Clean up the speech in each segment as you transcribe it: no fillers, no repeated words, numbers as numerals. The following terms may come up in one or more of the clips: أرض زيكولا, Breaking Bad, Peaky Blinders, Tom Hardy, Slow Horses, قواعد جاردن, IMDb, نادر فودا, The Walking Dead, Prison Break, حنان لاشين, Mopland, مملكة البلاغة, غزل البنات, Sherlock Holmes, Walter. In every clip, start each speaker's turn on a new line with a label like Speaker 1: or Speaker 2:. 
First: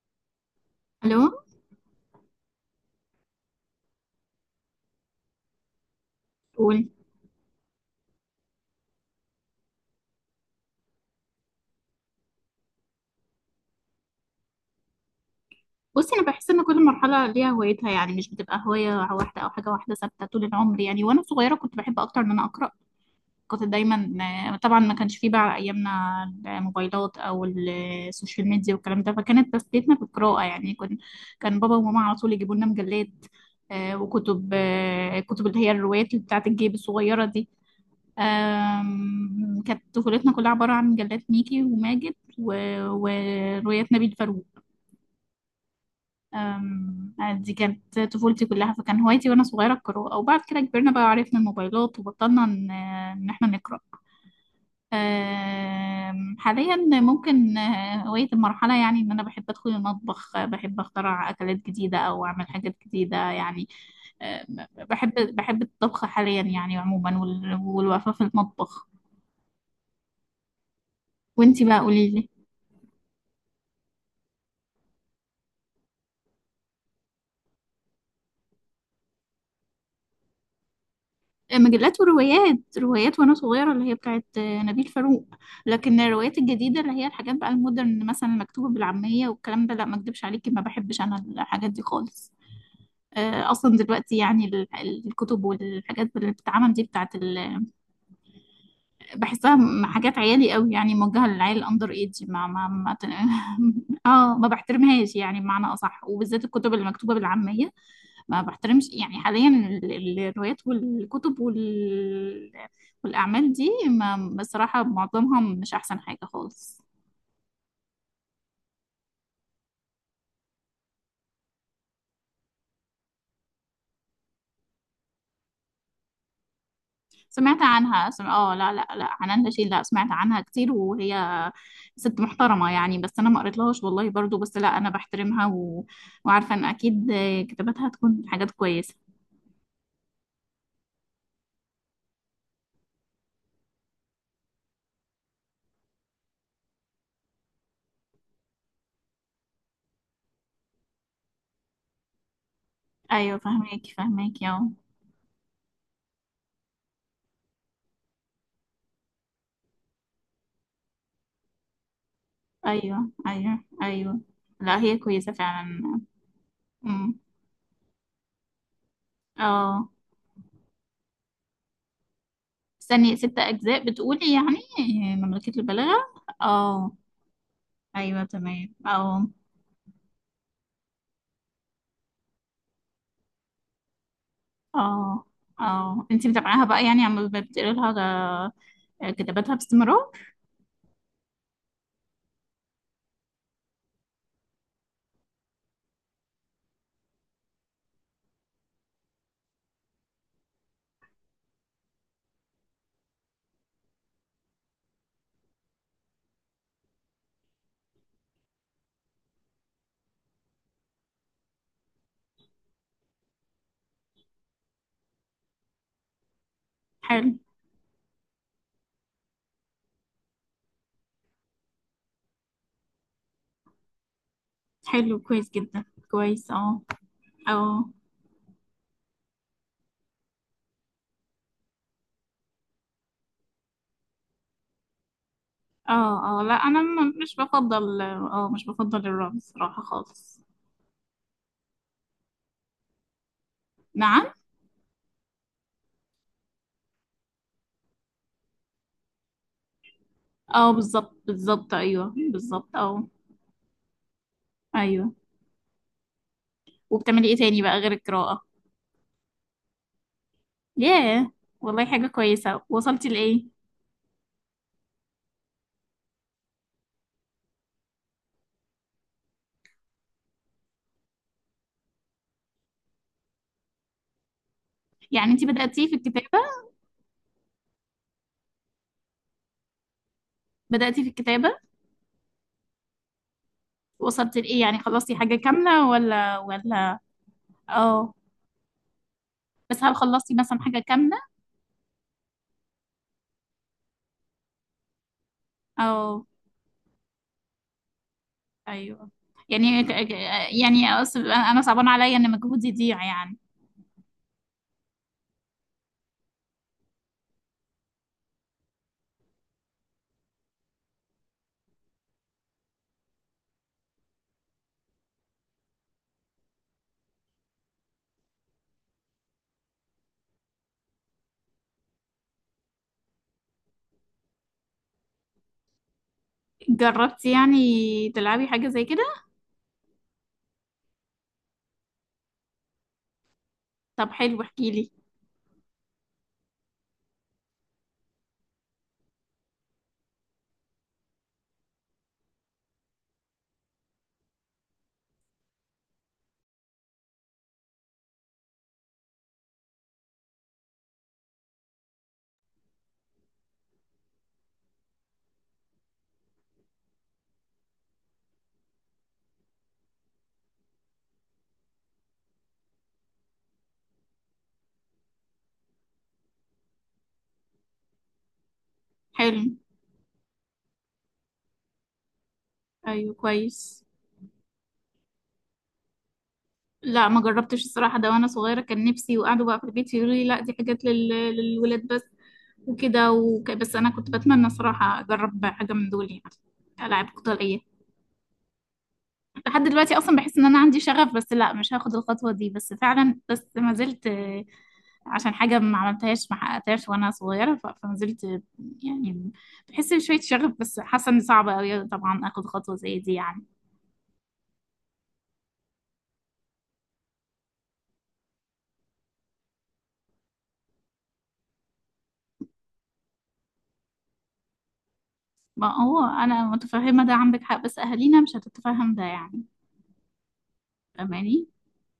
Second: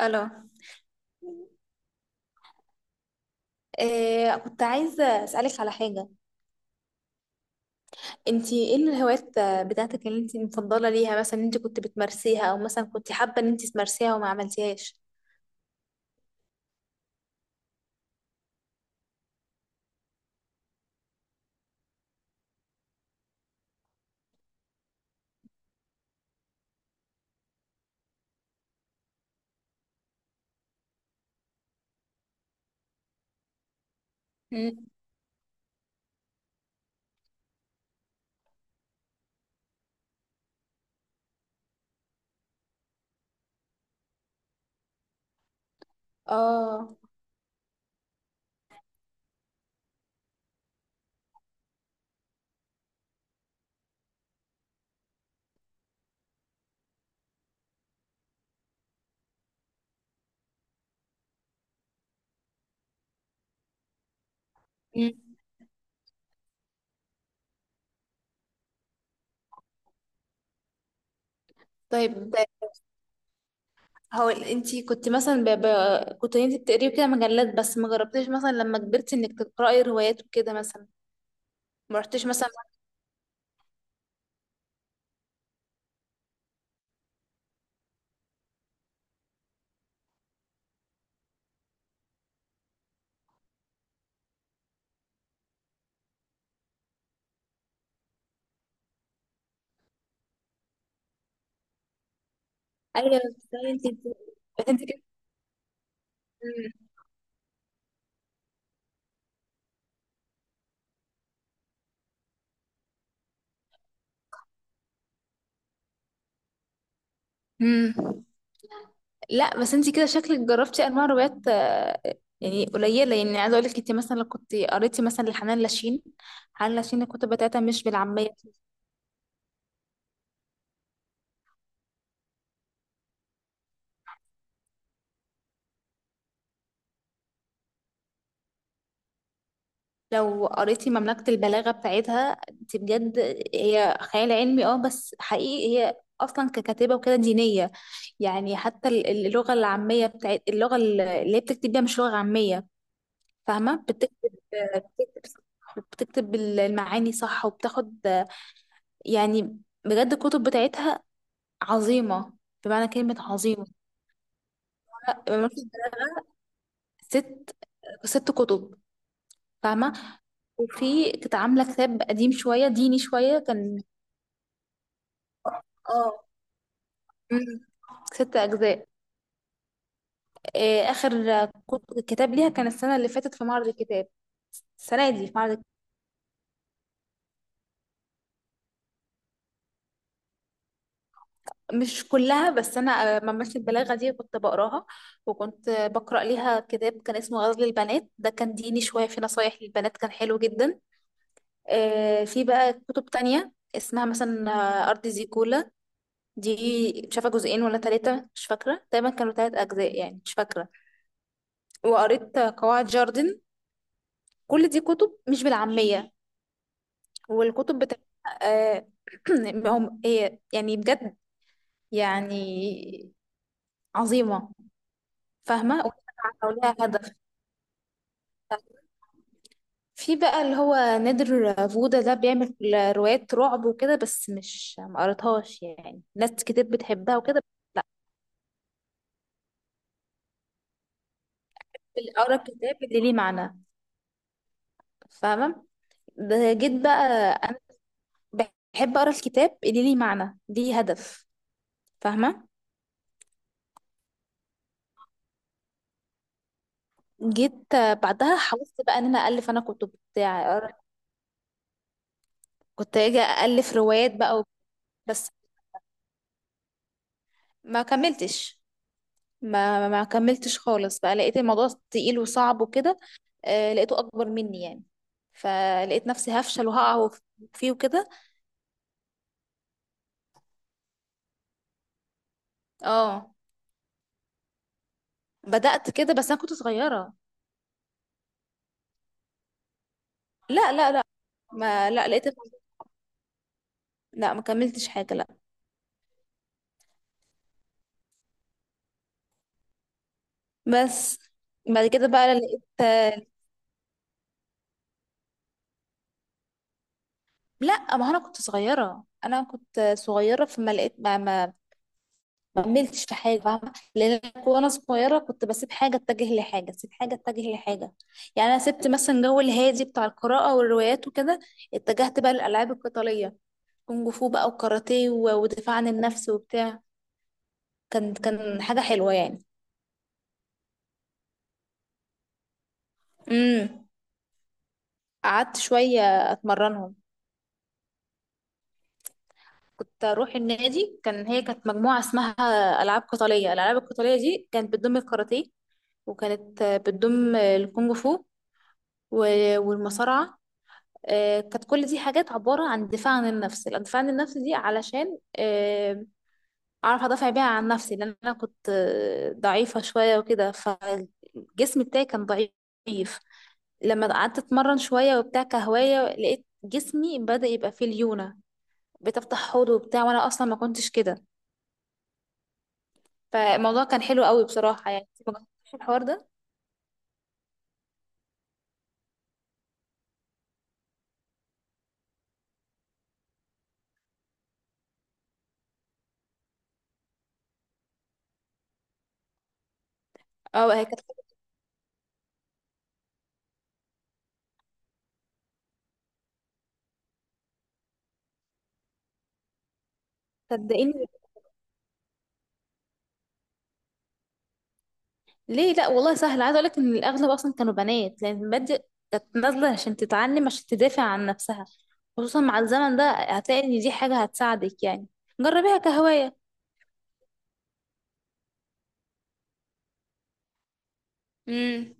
Speaker 1: الو.
Speaker 2: الو.
Speaker 1: إيه، كنت عايزه اسالك على حاجه.
Speaker 2: قول.
Speaker 1: انت ايه الهوايات بتاعتك اللي انت مفضله ليها؟ مثلا انت كنت بتمارسيها، او مثلا كنت حابه ان انت تمارسيها وما عملتيهاش؟
Speaker 2: بصي، انا بحس ان كل مرحله ليها هوايتها، يعني مش بتبقى هوايه واحده او حاجه واحده ثابته طول العمر، يعني وانا صغيره كنت بحب اكتر ان انا اقرا. كنت دايما. طبعا ما كانش فيه بقى ايامنا الموبايلات او السوشيال ميديا والكلام ده، فكانت تسليتنا بالقراءه. يعني كن كان بابا وماما على طول يجيبوا لنا مجلات وكتب
Speaker 1: مم.
Speaker 2: كتب اللي هي الروايات اللي بتاعت الجيب الصغيره دي. كانت طفولتنا كلها عباره عن مجلات ميكي وماجد وروايات نبيل فاروق.
Speaker 1: اه.
Speaker 2: أم، آه، دي كانت طفولتي كلها، فكان هوايتي وانا صغيره القراءه، وبعد كده كبرنا بقى وعرفنا الموبايلات وبطلنا ان إن احنا نقرا. حاليا ممكن هوايه المرحله، يعني ان انا بحب ادخل المطبخ، بحب اخترع اكلات جديده او اعمل حاجات جديده يعني. بحب
Speaker 1: مم.
Speaker 2: بحب الطبخ حاليا يعني عموما والوقفه في المطبخ. وانتي بقى قولي لي.
Speaker 1: طيب، هو انت كنت مثلا ب... ب... كنت انت بتقري كده مجلات، بس ما جربتيش مثلا لما كبرتي انك تقراي روايات وكده مثلا؟ ما
Speaker 2: مجلات
Speaker 1: رحتيش مثلا؟
Speaker 2: وروايات، روايات وانا صغيره اللي هي بتاعت نبيل فاروق. لكن الروايات الجديده اللي هي الحاجات بقى المودرن، مثلا مكتوبه بالعاميه والكلام ده، لا، ما اكدبش عليكي، ما بحبش انا الحاجات دي خالص. اصلا دلوقتي يعني الكتب والحاجات اللي بتتعمل دي بتاعت بحسها حاجات عيالي قوي، يعني موجهه للعيال الاندر ايدج. ما ما, ما ت-
Speaker 1: ايوه، ازاي انت؟
Speaker 2: اه، ما
Speaker 1: بس انت كده.
Speaker 2: بحترمهاش يعني، بمعنى اصح، وبالذات الكتب اللي
Speaker 1: مم.
Speaker 2: مكتوبه بالعاميه. ما بحترمش يعني حاليا الروايات والكتب والأعمال دي، ما بصراحة معظمها مش أحسن حاجة خالص.
Speaker 1: مم. لا، بس انت كده شكلك جربتي انواع روايات، يعني قليله. يعني عايزه اقول لك، انت مثلا لو كنت قريتي مثلا لحنان لاشين، حنان لاشين الكتب بتاعتها
Speaker 2: سمعت
Speaker 1: مش
Speaker 2: عنها
Speaker 1: بالعاميه.
Speaker 2: اه لا لا لا، عنان رشيد. لا، سمعت عنها كتير وهي ست محترمة يعني، بس أنا ما قريتلهاش والله برضو. بس لا، أنا بحترمها وعارفة إن أكيد كتاباتها تكون حاجات كويسة.
Speaker 1: لو قريتي مملكه البلاغه بتاعتها انت بجد، هي خيال علمي، اه، بس حقيقي هي اصلا ككاتبه وكده دينيه يعني. حتى اللغه العاميه بتاعت اللغه، اللي هي بتكتب بيها مش لغه عاميه.
Speaker 2: أيوة،
Speaker 1: فاهمه،
Speaker 2: فهماكي فهماكي اه.
Speaker 1: بتكتب بتكتب المعاني صح، وبتاخد يعني. بجد الكتب بتاعتها عظيمة، بمعنى
Speaker 2: أيوة
Speaker 1: كلمة
Speaker 2: أيوة
Speaker 1: عظيمة.
Speaker 2: أيوة. لا، هي كويسة فعلا. أمم.
Speaker 1: ست ست كتب،
Speaker 2: اه.
Speaker 1: فاهمة. وفي كانت عاملة كتاب قديم شوية، ديني
Speaker 2: استني، ست
Speaker 1: شوية كان.
Speaker 2: أجزاء بتقولي يعني؟ مملكة البلاغة؟
Speaker 1: اه.
Speaker 2: اه.
Speaker 1: مم.
Speaker 2: أيوة
Speaker 1: ست
Speaker 2: تمام
Speaker 1: أجزاء.
Speaker 2: اه.
Speaker 1: آخر كتاب ليها كان السنة اللي فاتت في معرض الكتاب، السنة
Speaker 2: اه
Speaker 1: دي في معرض.
Speaker 2: اه انتي متابعاها بقى يعني، عم بتقري لها كتاباتها باستمرار؟
Speaker 1: مش كلها، بس أنا ممارسة البلاغة دي كنت بقراها. وكنت بقرأ ليها كتاب كان اسمه غزل البنات، ده كان ديني شوية، في نصايح للبنات، كان حلو جدا. في بقى كتب تانية اسمها مثلا أرض زيكولا، دي مش عارفة جزئين ولا ثلاثة، مش فاكرة. تقريبا كانوا ثلاث أجزاء يعني، مش فاكرة. وقريت قواعد جاردن، كل دي كتب مش بالعامية.
Speaker 2: حلو،
Speaker 1: والكتب بتاعتها، آه هي يعني بجد يعني عظيمة،
Speaker 2: حلو كويس جدا.
Speaker 1: فاهمة،
Speaker 2: كويس
Speaker 1: ولها
Speaker 2: اه
Speaker 1: هدف.
Speaker 2: اه
Speaker 1: في بقى اللي هو نادر فودا، ده بيعمل روايات رعب وكده، بس مش، ما قريتهاش يعني. ناس
Speaker 2: اه اه. لا،
Speaker 1: كتير
Speaker 2: انا
Speaker 1: بتحبها
Speaker 2: مش
Speaker 1: وكده، بس لا،
Speaker 2: بفضل، اه مش بفضل الرعب الصراحة خالص.
Speaker 1: بقرا الكتاب اللي ليه معنى،
Speaker 2: نعم.
Speaker 1: فاهمة؟ ده جيت بقى بحب اقرا الكتاب اللي ليه معنى،
Speaker 2: اه،
Speaker 1: ليه
Speaker 2: بالظبط
Speaker 1: هدف،
Speaker 2: بالظبط، ايوه
Speaker 1: فاهمه؟
Speaker 2: بالظبط اه. ايوه. وبتعملي ايه تاني
Speaker 1: جيت
Speaker 2: بقى غير
Speaker 1: بعدها
Speaker 2: القراءة؟
Speaker 1: حاولت بقى ان انا الف انا كتب بتاع أقرأ-
Speaker 2: ياه، والله حاجة كويسة.
Speaker 1: كنت
Speaker 2: وصلتي
Speaker 1: اجي
Speaker 2: لإيه
Speaker 1: الف روايات بقى بس ما كملتش، ما كملتش خالص بقى. لقيت الموضوع تقيل وصعب وكده، آه لقيته اكبر مني يعني،
Speaker 2: يعني؟ انتي بدأتي في
Speaker 1: فلقيت
Speaker 2: الكتاب؟
Speaker 1: نفسي هفشل وهقع فيه وكده.
Speaker 2: بدأتي في الكتابة؟
Speaker 1: اه،
Speaker 2: وصلت لإيه يعني، خلصتي حاجة كاملة
Speaker 1: بدأت كده، بس
Speaker 2: ولا
Speaker 1: انا كنت
Speaker 2: ولا
Speaker 1: صغيره.
Speaker 2: اه. بس هل خلصتي مثلا
Speaker 1: لا
Speaker 2: حاجة
Speaker 1: لا لا،
Speaker 2: كاملة؟
Speaker 1: ما، لا لقيت، لا، ما كملتش حاجه، لا.
Speaker 2: أو أيوه. يعني ك- ك- يعني
Speaker 1: بس
Speaker 2: أنا
Speaker 1: بعد
Speaker 2: صعبان
Speaker 1: كده
Speaker 2: عليا
Speaker 1: بقى
Speaker 2: إن
Speaker 1: لقيت،
Speaker 2: مجهودي يضيع يعني.
Speaker 1: لا، ما انا كنت صغيره فما لقيت، ما كملتش في حاجه، فاهمه؟ لان أنا وانا صغيره كنت بسيب حاجه اتجه لحاجه، اسيب حاجه اتجه لحاجه. يعني انا سبت مثلا جو الهادي بتاع القراءه والروايات وكده، اتجهت بقى للالعاب القتاليه، كونج فو بقى وكاراتيه ودفاع عن النفس وبتاع.
Speaker 2: جربتي يعني
Speaker 1: كان
Speaker 2: تلعبي
Speaker 1: كان
Speaker 2: حاجة
Speaker 1: حاجه
Speaker 2: زي كده؟
Speaker 1: حلوه يعني. امم
Speaker 2: طب حلو احكيلي.
Speaker 1: قعدت شويه اتمرنهم، كنت اروح النادي. هي كانت مجموعه اسمها العاب قتاليه، الالعاب القتاليه دي كانت بتضم الكاراتيه، وكانت بتضم الكونج فو والمصارعة. كانت كل دي حاجات عبارة عن دفاع عن النفس. الدفاع عن النفس دي علشان أعرف أدافع بيها عن نفسي، لأن أنا كنت ضعيفة شوية وكده، فالجسم بتاعي كان ضعيف. لما قعدت اتمرن شويه وبتاع كهوايه، لقيت جسمي بدأ يبقى فيه ليونه،
Speaker 2: حلو،
Speaker 1: بتفتح حوض وبتاع، وانا اصلا ما كنتش كده.
Speaker 2: أيوه كويس.
Speaker 1: فالموضوع كان حلو قوي بصراحه، يعني ما جربتش الحوار ده.
Speaker 2: لا، ما جربتش الصراحة ده. وأنا صغيرة كان نفسي، وقعدوا بقى في البيت يقولوا لي لا، دي حاجات للولاد بس، وكده بس أنا كنت بتمنى صراحة أجرب حاجة من دول، يعني ألعاب قتالية. لحد دلوقتي اصلا بحس ان انا
Speaker 1: اه،
Speaker 2: عندي
Speaker 1: هي كانت.
Speaker 2: شغف، بس لا، مش هاخد الخطوه دي. بس فعلا بس ما زلت، عشان حاجه ما عملتهاش ما حققتهاش وانا صغيره، فما زلت يعني بحس بشويه شغف، بس
Speaker 1: صدقيني،
Speaker 2: حاسه ان صعبه قوي طبعا اخد خطوه زي دي يعني.
Speaker 1: ليه؟ لا والله سهل. عايزه اقول لك ان الاغلب اصلا كانوا بنات، لان المبادئ كانت نازله عشان تتعلم، عشان تدافع عن نفسها. خصوصا مع الزمن ده هتلاقي ان دي حاجه هتساعدك يعني،
Speaker 2: ما
Speaker 1: جربيها
Speaker 2: هو
Speaker 1: كهوايه.
Speaker 2: انا متفهمه ده عندك حق، بس اهالينا مش هتتفهم ده يعني، فاهماني.
Speaker 1: امم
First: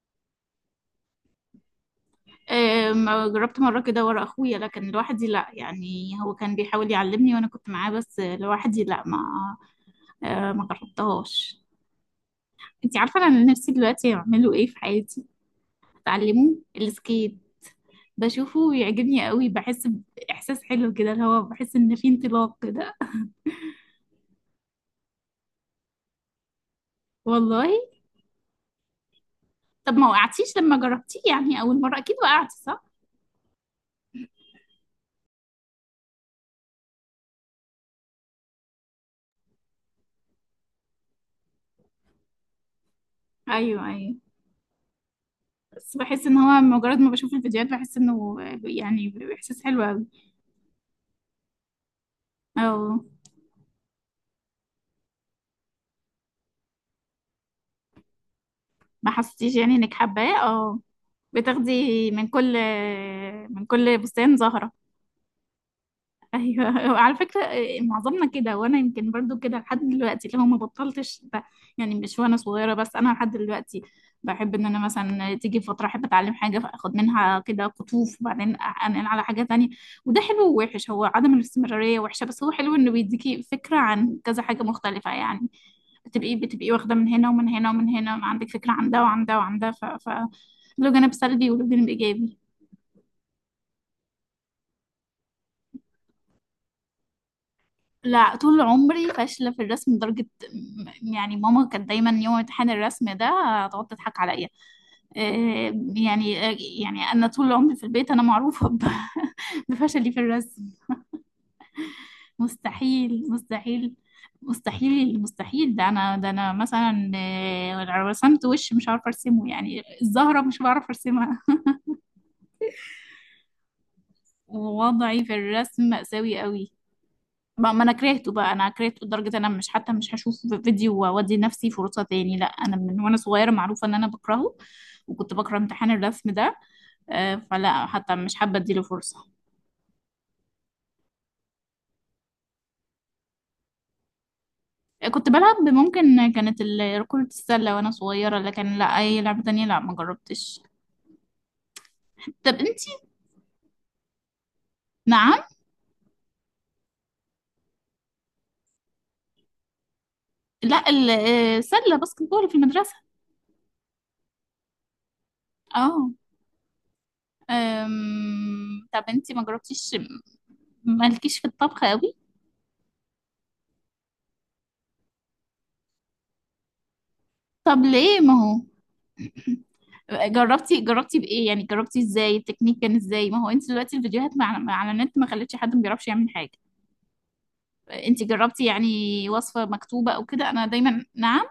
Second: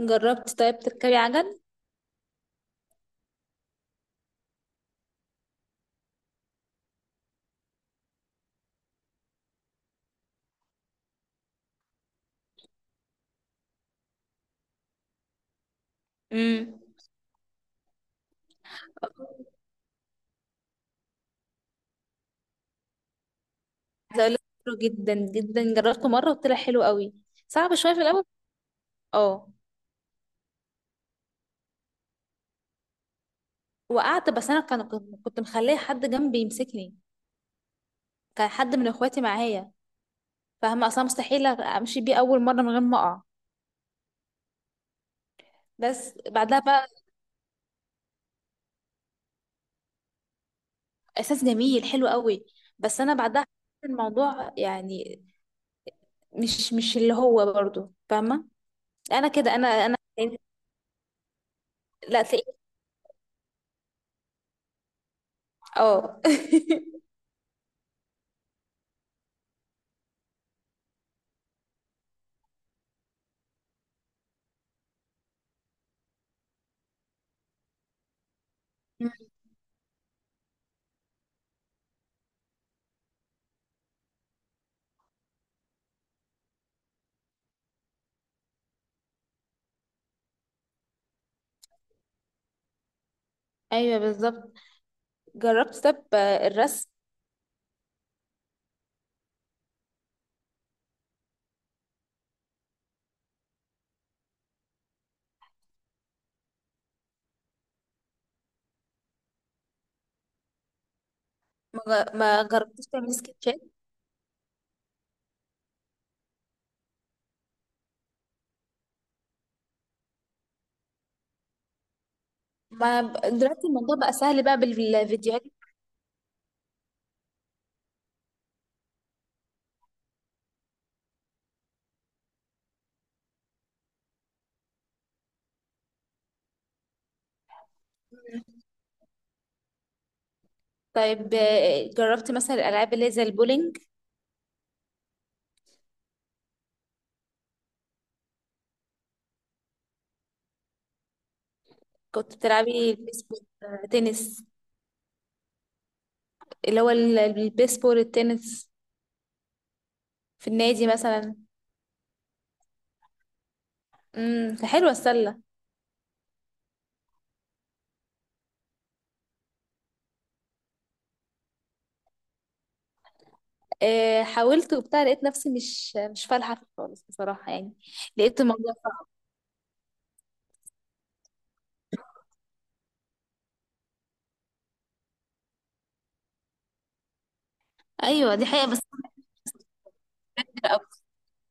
Speaker 1: جربت طيب تركبي عجل؟
Speaker 2: ما جربت مره كده ورا اخويا، لكن لوحدي لا. يعني هو كان بيحاول يعلمني وانا كنت معاه، بس لوحدي لا. ما جربتهاش. انتي عارفة انا نفسي دلوقتي اعمله ايه في حياتي؟ اتعلمه
Speaker 1: امم
Speaker 2: السكيت. بشوفه ويعجبني قوي، بحس باحساس حلو كده، اللي هو بحس ان في انطلاق كده.
Speaker 1: عايزه اقول لك، حلو جدا جدا، جربته مره وطلع حلو قوي.
Speaker 2: والله.
Speaker 1: صعب شويه في الاول. اه،
Speaker 2: طب ما وقعتيش لما جربتيه يعني؟ اول مرة اكيد وقعتي صح؟
Speaker 1: وقعت، بس انا كان كنت كنت مخليه حد جنبي يمسكني، كان حد من اخواتي معايا. فاهمه؟ اصلا مستحيل امشي بيه اول مره من غير ما اقع.
Speaker 2: ايوه ايوه. بس
Speaker 1: بس
Speaker 2: بحس ان
Speaker 1: بعدها
Speaker 2: هو
Speaker 1: بقى
Speaker 2: مجرد ما بشوف الفيديوهات بحس انه يعني باحساس حلو قوي.
Speaker 1: احساس جميل حلو قوي.
Speaker 2: اه.
Speaker 1: بس انا بعدها حسيت الموضوع يعني مش اللي هو برضو، فاهمه؟
Speaker 2: ما
Speaker 1: انا
Speaker 2: حسيتيش
Speaker 1: كده، انا
Speaker 2: يعني انك
Speaker 1: انا
Speaker 2: حباه اه. بتاخدي
Speaker 1: لا
Speaker 2: من
Speaker 1: تلاقي.
Speaker 2: كل، من كل بستان زهرة.
Speaker 1: اه
Speaker 2: ايوه على فكره، معظمنا كده، وانا يمكن برضو كده لحد دلوقتي، اللي هو ما بطلتش يعني مش وانا صغيره بس، انا لحد دلوقتي بحب ان انا مثلا تيجي فتره احب اتعلم حاجه، فاخد منها كده قطوف وبعدين انقل على
Speaker 1: مم.
Speaker 2: حاجه تانية. وده حلو ووحش. هو عدم الاستمراريه وحشه، بس هو حلو انه بيديكي فكره عن كذا حاجه مختلفه، يعني بتبقي واخده من هنا ومن هنا ومن هنا، عندك فكره عن ده وعن ده وعن ده. له جانب سلبي وله جانب ايجابي.
Speaker 1: ايوه بالظبط. جربت طب الرسم؟
Speaker 2: لا، طول عمري فاشلة في الرسم، لدرجة يعني ماما كانت دايما يوم امتحان الرسم ده تقعد تضحك عليا. آه، يعني آه، يعني أنا طول عمري في البيت أنا معروفة بفشلي في الرسم.
Speaker 1: ما جربتش تعمل
Speaker 2: مستحيل
Speaker 1: سكتشات؟
Speaker 2: مستحيل. مستحيل مستحيل، ده أنا، ده أنا مثلا، لو رسمت وش مش عارفة أرسمه، يعني الزهرة مش بعرف أرسمها.
Speaker 1: ما ب- دلوقتي الموضوع بقى سهل بقى
Speaker 2: ووضعي في
Speaker 1: بالفيديوهات.
Speaker 2: الرسم مأساوي قوي. ما ما انا كرهته بقى، انا كرهته لدرجه انا مش حتى مش هشوف فيديو وادي نفسي فرصه تاني. لا، انا من وانا صغيره معروفه ان انا بكرهه، وكنت بكره امتحان الرسم ده. فلا، حتى مش حابه اديله فرصه.
Speaker 1: طيب، جربت مثلا الالعاب اللي هي زي البولينج؟
Speaker 2: كنت بلعب ممكن كانت كرة السلة وانا صغيرة، لكن لا اي لعبة تانية لا ما جربتش.
Speaker 1: كنت
Speaker 2: طب انتي.
Speaker 1: بتلعبي بيسبول، تنس؟
Speaker 2: نعم.
Speaker 1: اللي هو البيسبول، التنس، في النادي
Speaker 2: لا،
Speaker 1: مثلا؟
Speaker 2: سلة باسكت بول في المدرسة.
Speaker 1: حلوه السله.
Speaker 2: اه. طب انتي ما جربتيش، مالكيش في الطبخ قوي؟
Speaker 1: حاولت وبتاع، لقيت نفسي مش فالحة فيه خالص، بصراحة يعني.
Speaker 2: طب ليه؟ ما
Speaker 1: لقيت
Speaker 2: هو
Speaker 1: الموضوع صعب.
Speaker 2: جربتي، جربتي بايه يعني، جربتي ازاي؟ التكنيك كان ازاي؟ ما هو انت دلوقتي الفيديوهات على النت، ما خلتش حد ما بيعرفش يعمل حاجه. انت
Speaker 1: أيوة، دي
Speaker 2: جربتي
Speaker 1: حقيقة، بس
Speaker 2: يعني وصفه مكتوبه او كده؟ انا
Speaker 1: كبيرة أوي،
Speaker 2: دايما، نعم.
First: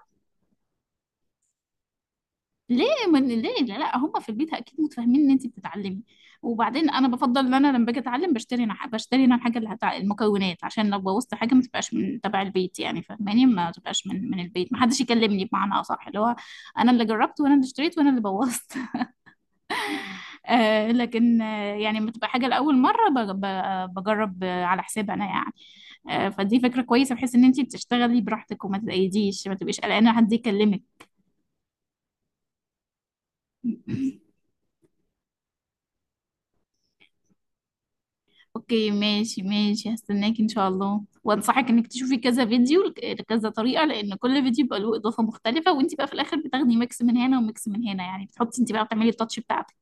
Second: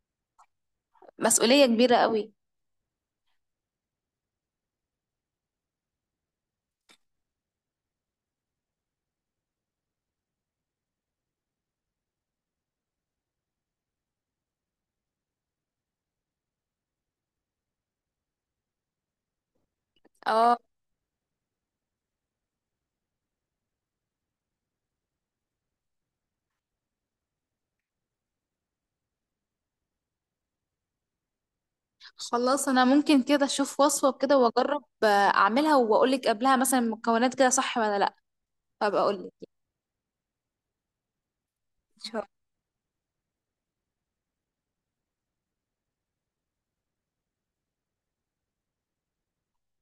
Speaker 1: مسؤولية كبيرة أوي.
Speaker 2: ليه؟ من ليه، لا, لا هم في البيت اكيد متفاهمين ان انت بتتعلمي. وبعدين انا بفضل ان انا لما باجي اتعلم بشتري، انا بشتري انا الحاجه اللي المكونات، عشان لو بوظت حاجه ما تبقاش من تبع البيت يعني، فاهماني؟ ما تبقاش من البيت، ما حدش يكلمني بمعنى اصح، اللي هو انا اللي جربت وانا اللي اشتريت وانا اللي بوظت.
Speaker 1: اه،
Speaker 2: آه، لكن آه يعني لما تبقى حاجه لاول مره بجرب على حساب انا يعني. آه، فدي فكره كويسه، بحيث ان انت بتشتغلي براحتك وما تتقيديش، ما تبقيش قلقانه حد يكلمك.
Speaker 1: خلاص، أنا ممكن كده أشوف وصفة كده وأجرب، أعملها، وأقولك قبلها مثلا المكونات كده صح ولا لأ،
Speaker 2: اوكي،
Speaker 1: فأبقى أقولك،
Speaker 2: ماشي ماشي، هستناك ان شاء الله. وانصحك انك
Speaker 1: إن شاء
Speaker 2: تشوفي
Speaker 1: الله.
Speaker 2: كذا فيديو لكذا طريقه، لان كل فيديو بيبقى له اضافه مختلفه، وانت بقى في الاخر بتاخدي ميكس من هنا وميكس من هنا، يعني بتحطي انت بقى، بتعملي التاتش بتاعتك.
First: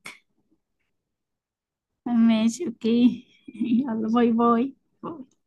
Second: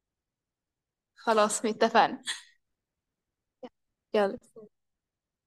Speaker 1: خلاص، اتفقنا.
Speaker 2: ماشي اوكي يلا باي
Speaker 1: يلا.
Speaker 2: باي. باي.